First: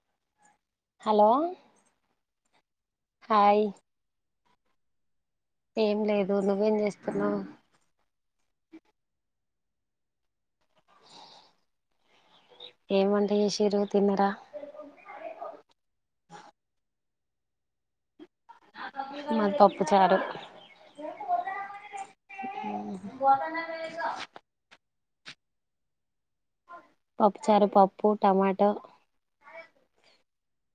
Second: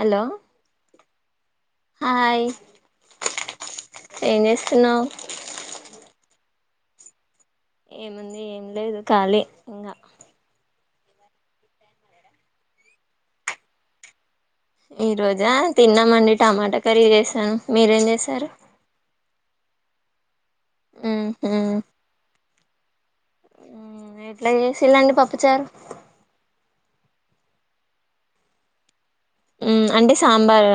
hello hello hi hi ఏం చే తిన్నావ ఏం లేదు నువ్వేం చేస్తున్నావు ఏముంది ఏం లేదు ఖాళీ ఇంగా ఏం వంట చేసిరూ తిన్నరా ఈ రోజా తిన్నామండి టమాటా కర్రీ చేసాను మీరేం చేసారు మాది పప్పుచారు ఉ హు హ్మ ఎట్లా చేసిలండి పప్పుచారు పప్పుచారు పప్పు టమాట అంటే సాంబార్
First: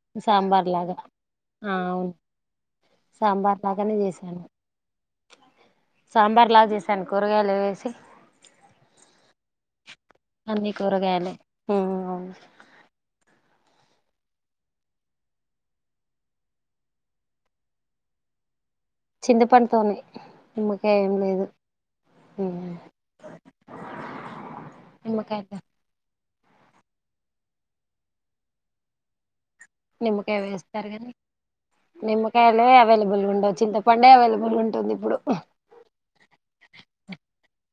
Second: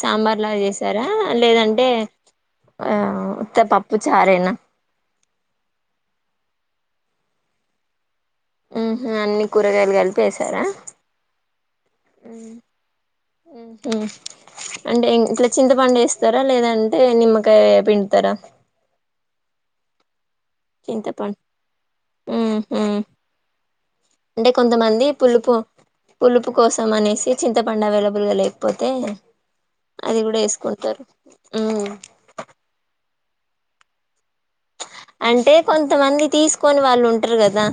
సాంబార్ లా చేసారా ఆ లేదంటే అవును ఉత్త సాంబార్ పప్పు లాగానే చేశాను చారేనా సాంబార్ లాగా చేశాను కూరగాయలు వేసి అన్ని కూరగాయలు కలిపేశారా అన్ని కూరగాయలే ఉమ్, అవును ఆ అంటే ఇట్లా చింతపండు వేస్తారా లేదంటే నిమ్మకాయ పిండుతారా చింత పడుతోనే చింతపండు హు ఉమ్, హు అంటే కొంతమంది నిమ్మకాయ పులుపు పులుపు కోసం అనేసి చింతపండు అవైలబుల్ గా లేకపోతే అది నిమ్మకాయ కూడా వేస్తారు వేసుకుంటారు గాని ఉమ్ నిమ్మకాయలే అవైలబుల్ ఉండాదు చింత పండే అవైలబుల్ ఉండ అంటే కొంతమంది తీసుకొని వాళ్ళు ఉంటారు కదా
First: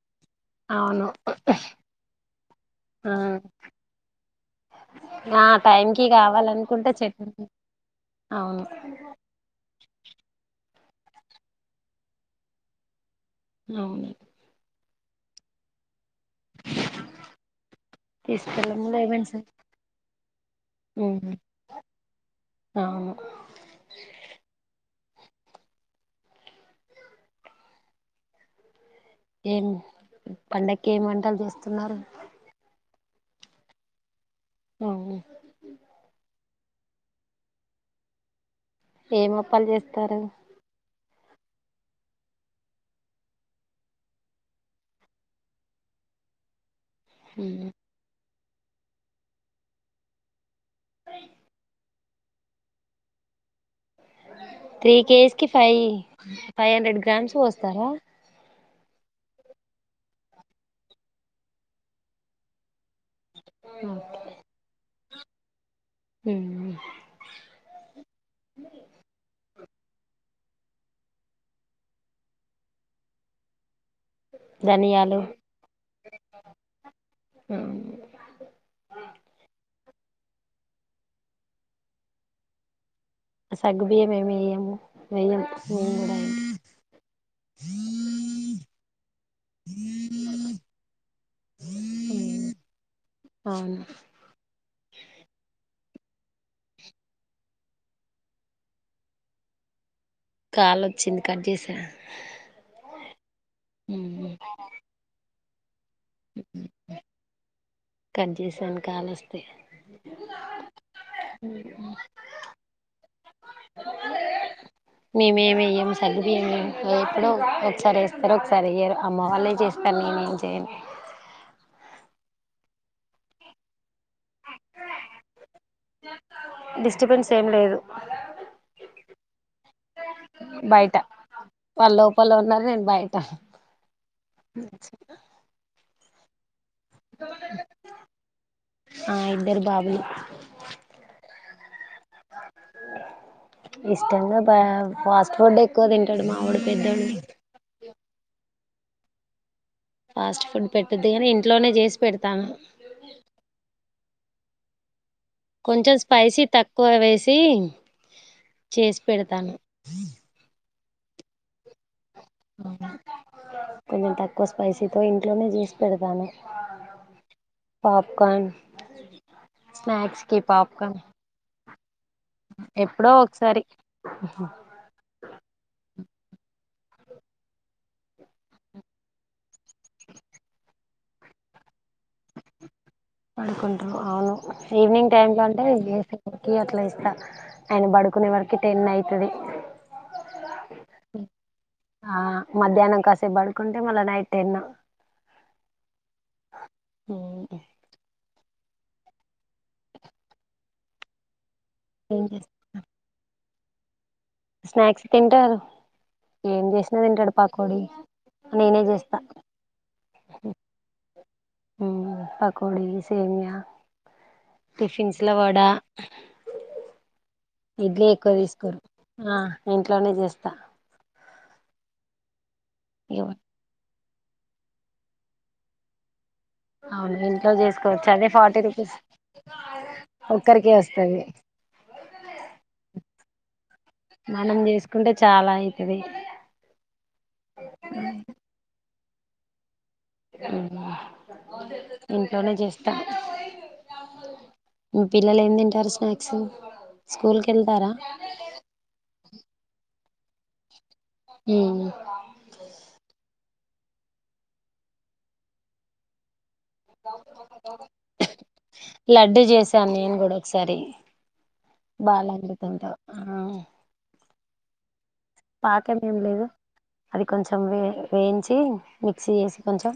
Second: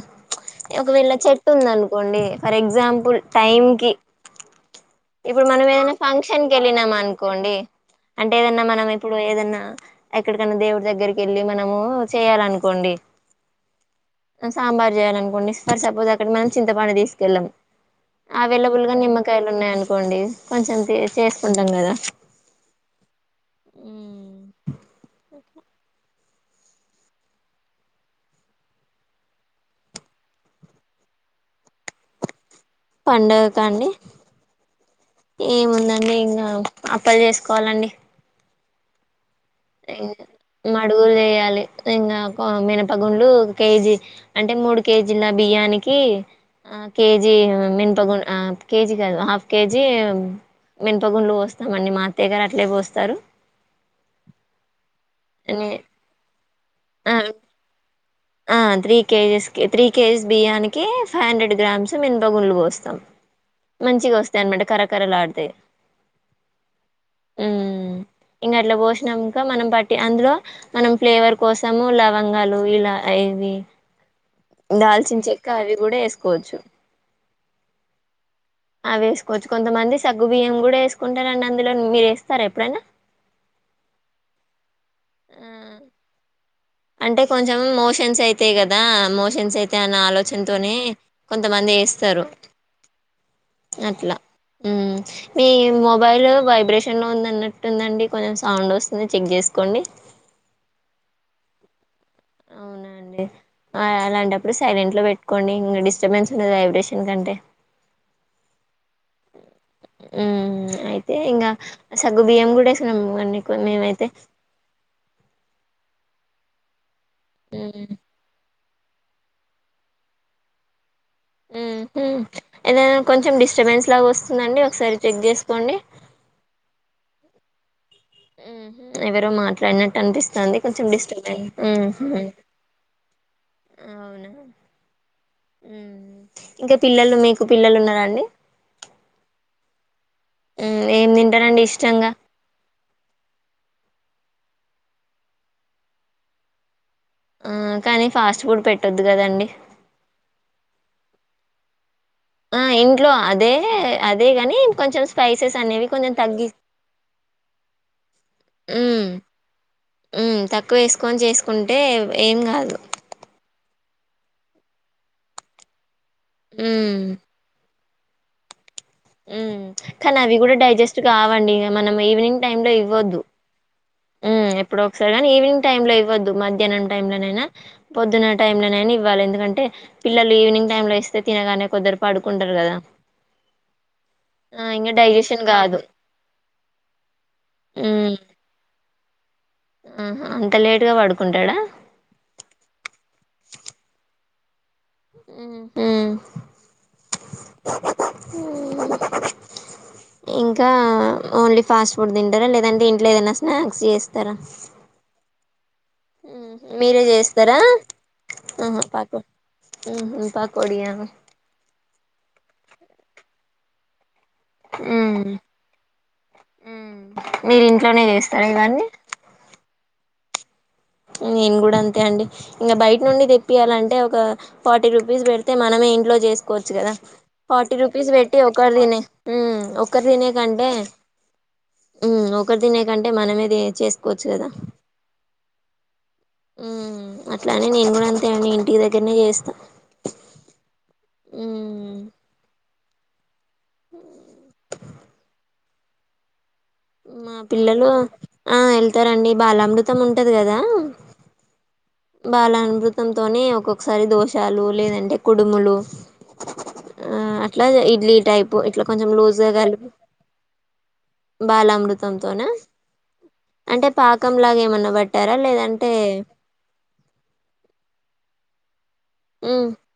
అవును ఒకవేళ చెట్టు ఉంది అనుకోండి ఫర్ ఆ ఎగ్జాంపుల్ టైం కి ఇప్పుడు ఆ మనం ఏదైనా టైంకి ఫంక్షన్ కి కావాలనుకుంటే వెళ్ళినామ చెట్టు అనుకోండి అంటే ఏదన్నా అవును మనం ఇప్పుడు ఏదన్నా ఎక్కడికన్నా దేవుడ్ డిదగ్గరికి వెళ్ళి మనము చేయ్యాలనుకోండి అవును చేయాలి అనుకోండి ఫర్ సపోజ్ అక్కడ మనం చింతపండూ తీసుకెళ్లం అవైలబుల్ తీసుకెళ్ళము గా లెమన్స్ నిమ్మకాయలు ఉన్నాయి ఆన్ కోండి కొంచెం అవును చేసుకుంటాం కదా ఒకే ఏం పండకి ఏమి వంటలు చేస్తున్నారు పండగ కా అండి ఏముందండి ఇంకా అప్పలు చేసుకోవాలండి ఏం అప్పలు చేస్తారు డుగులు చేయాలి ఇంగా మినపగుండ్లు ఒక కేజీ అంటే మూడు కేజీల బియ్యానికి కి ఆ కేజీ మన్పగుం ఆ కేజీ కాదు హాఫ్ కేజీ మినపగుండ్లు పోస్తామండి మా అత్తయ్య గారు అట్లే పోస్తారు త్రీ కేజీస్ కి ఫైవ్ ఫైవ్ హండ్రెడ్ ఆ గ్రామ్స్ పోస్తారా ఆ త్రీ కేజీస్ కి త్రీ కేజీస్ బియ్యానికి ఫైవ్ హండ్రెడ్ గ్రామ్స్ మినపగుండ్లు పోస్తాం మంచిగా వస్తాయ్ అనమాట కరకరలాడుతాయి హ్మ ఇంకా అట్లా పోషినకా మనం బట్టి అందులో మనం ఫ్లేవర్ కోసము లవంగాలు ఇలా ఇవి ధనియాలు దాల్చిన చెక్క అవి కూడా వేసుకోవచ్చు అవి వేసుకోవచ్చు కొంతమంది సగ్గు బియ్యం కూడా వేసుకుంటారండి అందులో మీరు వేస్తారా ఎప్పుడైనా సగ్గుబియ్యం ఏమియ్యము వెయ్యం ఆ మేం కూడా అంటే కొంచెం మోషన్స్ అయితే కదా మోషన్స్ అయితే అన్న ఆలోచనతోనే కొంతమంది వేస్తరు అవును అట్లా హ్మ్ మిమ్ మొబైల్ వైబ్రేషన్లో ఉందిన్నట్టుందండి కొంచెం సౌండ్ వస్తుంది చెక్ చేసుకోండి కాలు వచ్చింది కట్ చేసా అవునా అండి అలాంటప్పుడు సైలెంట్ లో పెట్టుకోండి ఇంకా డిస్ చేపచు కదా వై్రషన్ కంటే కట్ చేసాను కాల్ వస్తే హ్మ్ అయితే ఇంకా సగ్గు బియ్యం కూడా వేస్తున్నాం కొన్ని మేమైతే మేమేమెయ్యం సగ్గు బియ్యం ఎప్పుడో మ్మ్ ఒకసారి వేస్తార ఒకసారి సరే వెయ్యారు అమ్మ వాళ్ళే చేస్తారు నేనేం చేయను హ్మ హ్మ ఏదన్నా కొంచెం డిస్టర్బెన్స్ అట్లాగ వస్తుందండి ఒకసారి చెక్ చేసుకోండి చేం లేదు ఎవరో మాట్లాడినట్టు అనిపిస్తుంది కొంచెం బయట డిస్టర్బ్ హ్మ్ హ్మ టా మ్మ్ ఇంకా పిల్లలు మీకు పిల్లలు ఉన్నారా అండి ఆ ఇద్దరు బాబులు ఏం తింటారండి ఇష్టంగా ఇష్టంగా ప ఫాస్ట్ ఫుడ్ ఎక్కువ తింటాడు మావాడు పెద్దడు ఆ కానీ ఫాస్ట్ ఫుడ్ పెట్టొద్దు కద అండి ఫాస్ట్ ఫుడ్ పెట్టదు కానీ ఇంట్లోనే చేసి పెడతాను ఆ ఇంట్లో అదే అదే గాని కొంచెం స్పైసెస్ అనేవి కొంచెం స్పైసీ తగ్గి తక్కువ వేసి చేసి పెడతాను ఎక్కువ వేసుకొని చేసుకుంటే ఏం గాదు కొంచెం తక్కువ స్పైసి తో ఇంట్లోనే చేసి పెడత ఉమ్ పాప్కాన్ ఉమ్ కానీ అవి కూడా పాప్కార్న్ డైజెస్ట్ కావాలి మనం ఈవినింగ్ టైం లో ఎప్పుడో ఇవ్వొద్దు ఒకసారి ఇప్పుడ ఒకసరిగాని ఈవినింగ్ టైమ్ లో ఇవ్వద్దు మధ్యాహ్నం టై లోనైనా పొద్దున టైమ్ లోనైనా ఇవ్వాలి ఎందుకంటే పిల్లలు ఈవినింగ్ టై లో ఇస్తే తినగానే కొందరు పడుకుంటారు కదా పడుకుంటారు అవును ఆ ఇంగ ఈవినింగ్ టైమ్ లో డైజెషన్ అంటే కాదు ఏసకి అట్లా ఇస్తా ఆయన పడు హ్మ్ కునే వరికి టైల్ అయితుది ఆహా అంత లేటుగా పడుకుంటాడా ఆ మధ్యాహ్నం కాసే బడు కొంట మళ్ల నైట్ టెన్ ఉమ్ ఇంకా ఓన్లీ ఫాస్ట్ ఫుడ్ ఏం చేస్త తింటారా లేదంటే ఇంట్లో ఏదన్న స్నాక్స్ చేస్తారా స్నాక్స్ తింటారు ఏం చేసినా తింటాడు పకోడి నేనే చేస్తా హు పకొడి అనో హు పకొడి సెమీయా టిఫిన్స్ లో వడ మీరు ఇంట్లోనే ఇడ్లీ ఎక్కువ చేస్తారా తీసుకోరు ఇవన్నీ ఆ ఇంట్లోనే చేస్త నేను గూడా అంతే అండి ఇంకా బయట నుండి ఇగ- తెప్పియాలంటే ఫర్టీ రుపీస్ పెడితే మనమే ఇంట్లో చేస్త కోవచ్చు కదా అవును ఇంట్లో ఫార్టీ చేసుకోవచ్చు రూపీస్ అదే పెట్టి ఫార్టీ ఒకరు రూపీస్ తినే ఒకరు తినే కంటే ఒక్కరికే వస్తది ఉమ్ ఒకటి తినే కంటే మనమేది చేసుకోవచ్చు కదా మనం చేసుకుంటే చాలా అయితది ఉ అట్లానే నేను కూడా అంతే నేను ఇంటికి దగ్గరనే చేస్తా ఉమ్ ఇంట్లోనే చేస్తా పిల్లలు ఏం తింటారు స్నాక్స్ మా స్కూల్ కెళ్తారా పిల్లలు ఆ వెళ్తారండి బాల అమృతం ఉంటది కదా ఉమ్ బాల అనుమృతంతోనే ఒక్కొక్కసారి దోస లు లేదంటే కుడుములు ఆ అట్లా ఇడ్లీ టైప్ ఇట్లా కొంచెం లూజ్ లడ్డు గా కలిపి చేశాను నేను కూడా ఒకసారి బాల బాలామృతంతోనా అమృతంతో ఆ అంటే పా పుక్కం లాగా ఏమన్నా పట్టారా లేదంటే పాకం ఏం లేదు అది కొంచెం వే వేయించి మిక్సీ చేసి ఉమ్ కొంచెం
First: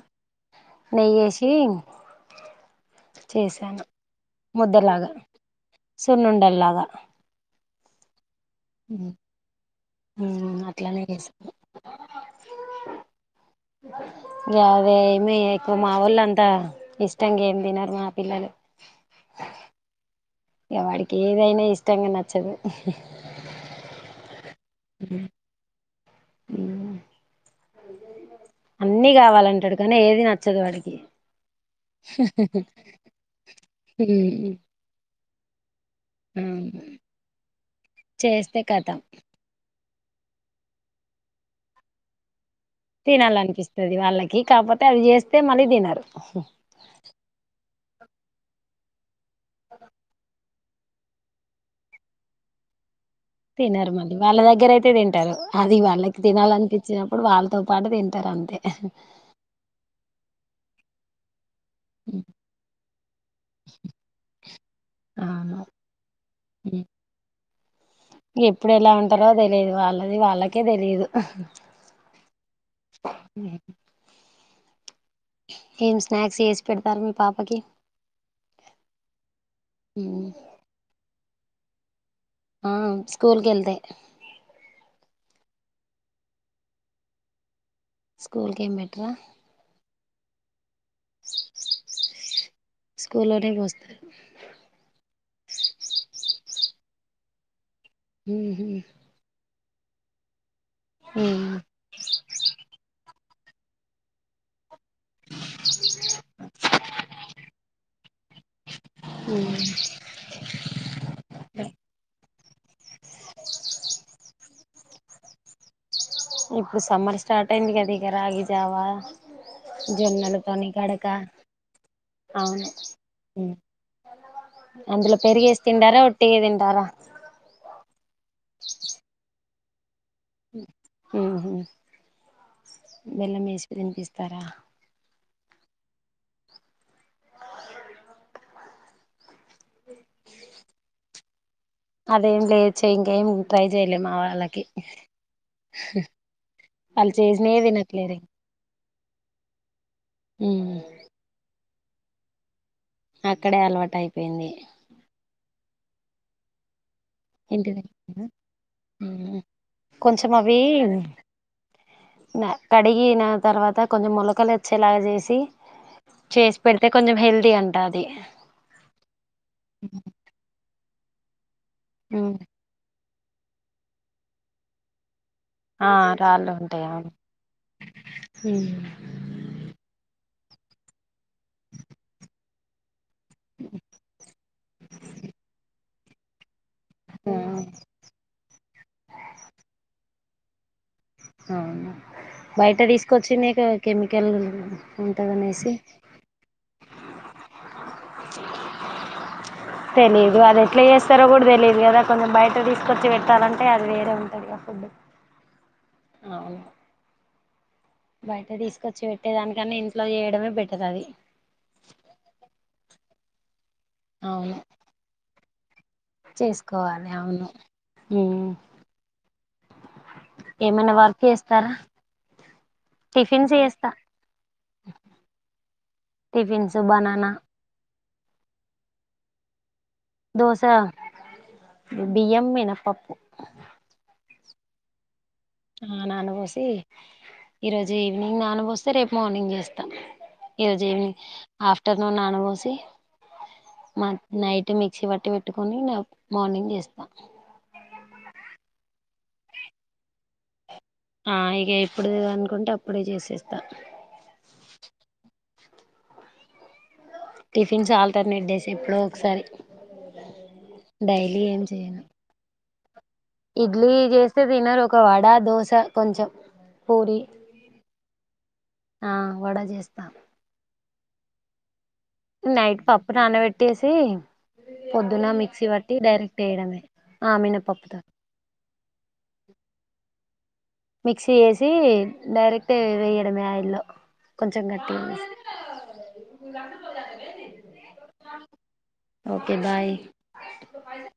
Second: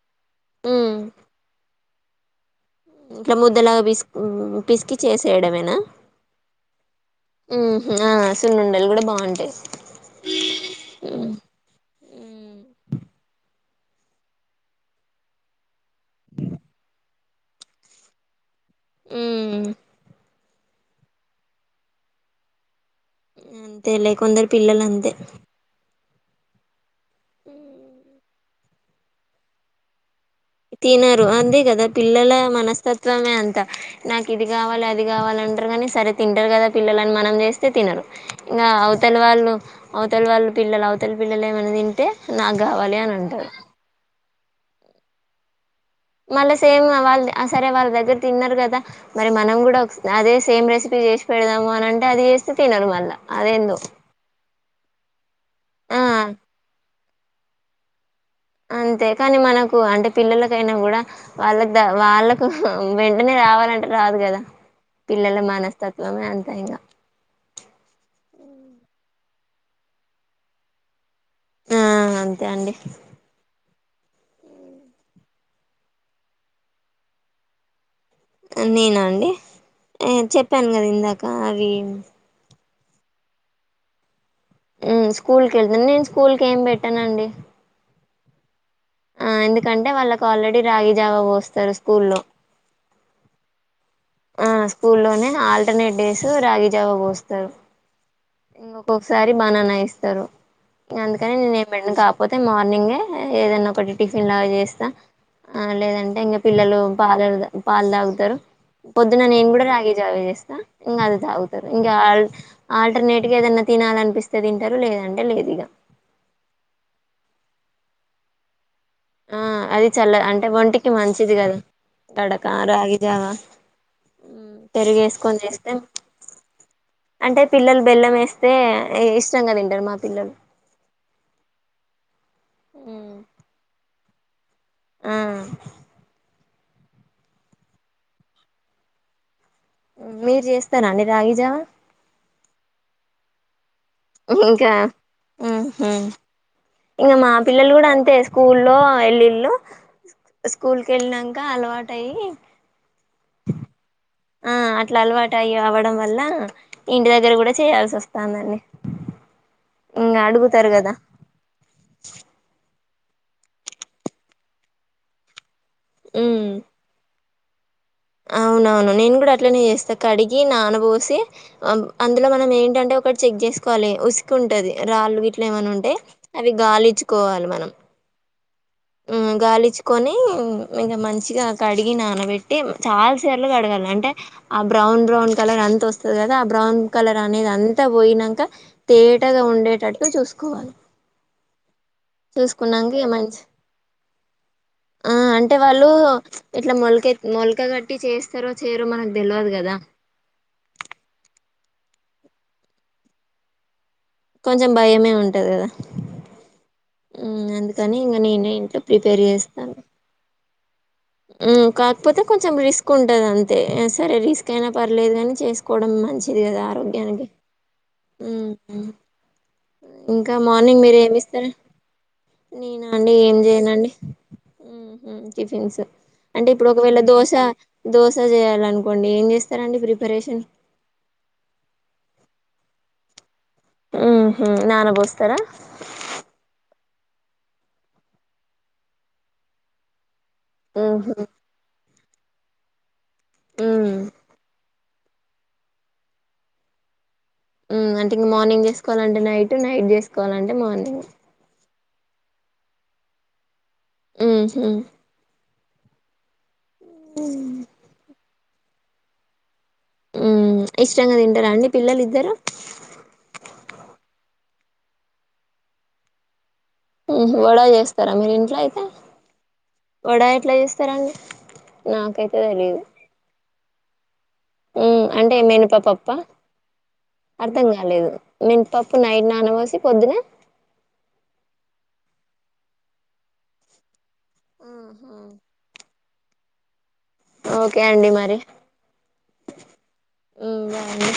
ఉమ్ నెయ్యేసి ఇట్లా ముద్దలాగా చేశాను పిస్ పిస్కి ముద్దలాగా చేసేయడమేనా సున్నుండల్లాగా ఉమ్ హా హు అట్లనే ఉమ్ చేస్త అదే అదే ఏమి ఎక్కువ మాఊళ్ళు అంతా ఇష్ట ఇష్టంగ ఏం తినరు మా పిల్లలు ఉమ్ ఇక వాడికి ఏదైనా ఇష్టంగా నచ్చదు అంతే కొందరు పిల్లలు అంతే అన్ని కావాలంటాడు కానీ ఏది న తినరు అంతే కదా పిల్లల మనస్తత్వమే అంత నాకు ఇది ఉమ్ కావాలి అది కావాలి తింటారు కానీ సరే తింటారు కదా పిల్లలని మనం చేస్తే తినరు చేస్తే ఇంకా కతం అవతలి వాళ్ళు అవతల వాళ్ళ పిల్లలు అవతల పిల్లలు ఏమనా తింటే నా తినాలనిపిస్తుంది వాళ్ళకి కాకపోతే అది మళ్ళీ తినరు మళ్ళా సేమ్ వాళ్ళు సరే వాళ్ళ దగ్గర తిన్నారు కదా మరి మనం కూడా అదే సేమ్ రెసిపీ చేసి పెడదాము అని అంటే అది చేస్తే తినరు మళ్ళ తినరు మళ్ వాళ్ళ దగ్గర అయితే తింటారు అది వాళ్ళకి ఆ తినాలినిపించినప్పుడు వాళ్ళతో పాటు తింటారు అంతే కానీ మనకు అంటే పిల్లలకైనా కూడా వాళ్ళకి ద వాళ్ళకు వెంటనే రావాలంటే రాదు కదా పిల్లల అవును మనస్తత్వమే అంత ఇంగా ఎప్పుడు ఎలా ఉంటారో తెలియదు వాళ్ళది వాళ్ళకే తెలియదు ఆ అంతే అండి ఏం స్నాక్స్ వేసి పెడతారు మీ పాపకి నేన అండి చెప్పాను కదా ఇందాక అవి ఆ స్కూల్కి వెళ్తే స్కూల్ కి వే నేను స్కూల్ కి ఏం పెట్టానండి స్కూల్ కి ఏం బె ఆ ఎందుకంటే వాళ్ళకి ఆల్రెడీ రాగి జావా పోస్తారు స్కూల్లో స్కూల్ లోనే పోస్తారు ఆ ఆ స్కూల్లోనే ఆల్టర్నేట్ డేస్ రాగి జావ పోస్తారు ఇం ఒక్కొక్కసారి బానానా ఇస్తారు ఇంక అందుకని నేను ఏనా కాకపోతే మార్నింగే ఏదన్న ఒకటి టిఫిన్ లాగా చేస్తా ఆ లేదంటే ఇంకా పిల్లలు పాలలు పాలు తాగుతారు పొద్దున నేను కూడా రాగి జావే చేస్తా ఇంకా అది తాగుతారు ఇంకా ఆల్టర్నేట్ ఇకి ఏదన్నా తినాలనిపిస్తే తింటారు లేదంటే లేదు ఇక ఇప్పుడు సమ్మర్ స్టార్ట్ అయింది కదా ఇక రాగి జావా ఆ అది చల్ల అంటే జొన్నలతోని ఒంటికి గడక మంచిది కదా కడక అవును రాగిజవా అందులో పెరిగేసి తింటారా ఒట్టిగా తింటారా అంటే పిల్లలు బెల్లం వేస్తే ఇష్టం తింటారు మా పిల్లలు బెల్లం వేసిపి తినిపిస్తారా ఆ మీరు చేస్తార అండి రాగిజావ అదేం లేచ ఇం టై ఇంకా వాళ్ళు ఇంకా మా చేసినవి పిల్లలు కూడా అంతే తినట్లేరు స్కూల్ లో వెలిళ్ళు ఉమ్ స్కూల్కి వెళ్ళినాక అలవాట అయ్యి అక్కడే అలవాటు అయిపోయింది ఆ అట్లా అలవాటు టైమ్యి అవడం వల్ల ఇంటి దగ్గర కూడా చేయాల్సి వస్తుంది అండి కొంచమవి నా కడిగిన తర్వాత కొంచెం ములకలు వచ్చేలాగా చేసి ఉమ్ చేసి పెడితే కొంచెం హెల్తీ అవునవును నేను కూడా అట్లనే చేస్తా కడిగి నాన పోసి అందులో ఉమ్ మనం ఏంటంటే ఒకటి చెక్ చేసుకోవాలి ఉసికే ఉంటది రాళ్ళు ఏమ ఆ ఉంటే రాళ్ళు అవి ఉంటాయి అవును గాలించుకోవాలి మనం ఉమ్ ఆ గాలిచ్చుకొని ఇక మంచిగా కడిగి నానబెట్టి చాలా తేర్లు కడగాళ్ల అంటే ఆ బ్రౌన్ బ్రౌన్ కలర్ అంత వస్తుంది కదా ఆ బ్రౌన్ కలర్ అనేది అంతా పోయినాక తేటగా ఉండేటట్టు చూసుకోవాలి అ బయట చూసుకున్నాంక ఇగ మంచి తీసుకొచ్చినే ది కెమికల్ ఆ అంటే ఉంటదనేసి వాళ్ళు ఇట్లా మొలక మొలక కట్టి చేస్తారో చేరో మనకు తెలియదు కదా తెలియదు అది ఎట్లా చేస్తారో కూడా తెలియదు కదా కొంచెం బయట తీసుకొచ్చి పెట్టాలంటే అది లే కొంచెం భయమే ఉంటది కదా అవును అ కానీ ఇంకా బయట నేను ఇంట్లో తీసుకొచ్చి ప్రిపేర్ పెట్టేదానికన్నా చేస్తాను ఇంట్లో చేయడమే బెటర్ అది కాకపోతే కొంచెం రిస్క్ ఉంటది అంతే సరే రిస్క్ అవును అయినా పర్లేదు కాని చేసుకో కోవ మంచిది కదా కోవాలి ఆరోగ్యానికి అవును మ్మ్ ఇంకా మార్నింగ్ ఏమైనా మీరు ఏమి వర్క్ ఇస్తార అండి చేస్తారా నేనా అండి ఏం టిఫిన్స్ చేస్తా చేయనండి మ్మ్ హ్హ్ టిఫిన్స్ అంటే ఇప్పుడు టిఫిన్స్ ఒకవేళ బనానా దోశ దోస చేయాలనుకోండి ఏం చేస్తారండి మీరు ఇప్పుడు దోశ బియ్యం మినప్పప్పు మ్మ్ హ్ నాన బొస్త ఆ నాన్నబొసి ఈరోజు ఈవినింగ్ నానబొస్తే రేపు మార్నింగ్ చేస్తాను ఈరోజు మ్మ్ ఈవినింగ్ ఆఫ్టర్నూన్ నానబోసి మ్మ్ నైట్ మీక్షి కి పట్టి పెట్టుకొని ఇగా మార్నింగ్ చేస్తా మ్మ్ అంటే ఇంక మార్నింగ్ చేసుకోవాలంటే నైట్ నైట్ చేసుకోవాలంటే మార్నింగ్ ఆ ఇగ ఏప్పుడు అనుకుంటే అప్పుడే చేసేస్తా మ్మ్ హ్హ్ టిఫిన్స్ ఆల్టర్నేట్ చేస్తా ఎప్పుడో ఒకసారి మ్మ్ ఇష్టంగా డైలీ తింటారా ఏం అండి పిల్లలు చేయను ఇద్దరు ఇడ్లీ చేస్తే తినరు ఒక వడ దోశ కొంచెం పూరి మ్మ్ హ్ వడ చేస్తారా మీరు ఇంట్లో అయితే ఆ వడ చేస్తా వడ ఎట్లా చేస్తారండి నాకైతే తెలీదు నైట్ పప్పు నానబెట్టేసి మ్మ్ పొద్దున్న అంటే మిక్సీ మినప బట్టి పప్పా డైరెక్ట్ వేయడమే ఆ మినపప్పుతో పప్పు నైట్ నానపొసి పొద్దున మిక్సీ చేేసి డైరెక్ట్ వేయడమే ఆయిల్లో కొంచెం గట్టిగా చేసుకోవాలి ఓకే అండి మరి ఓకే బాయ్ మ్మ్ బాయ్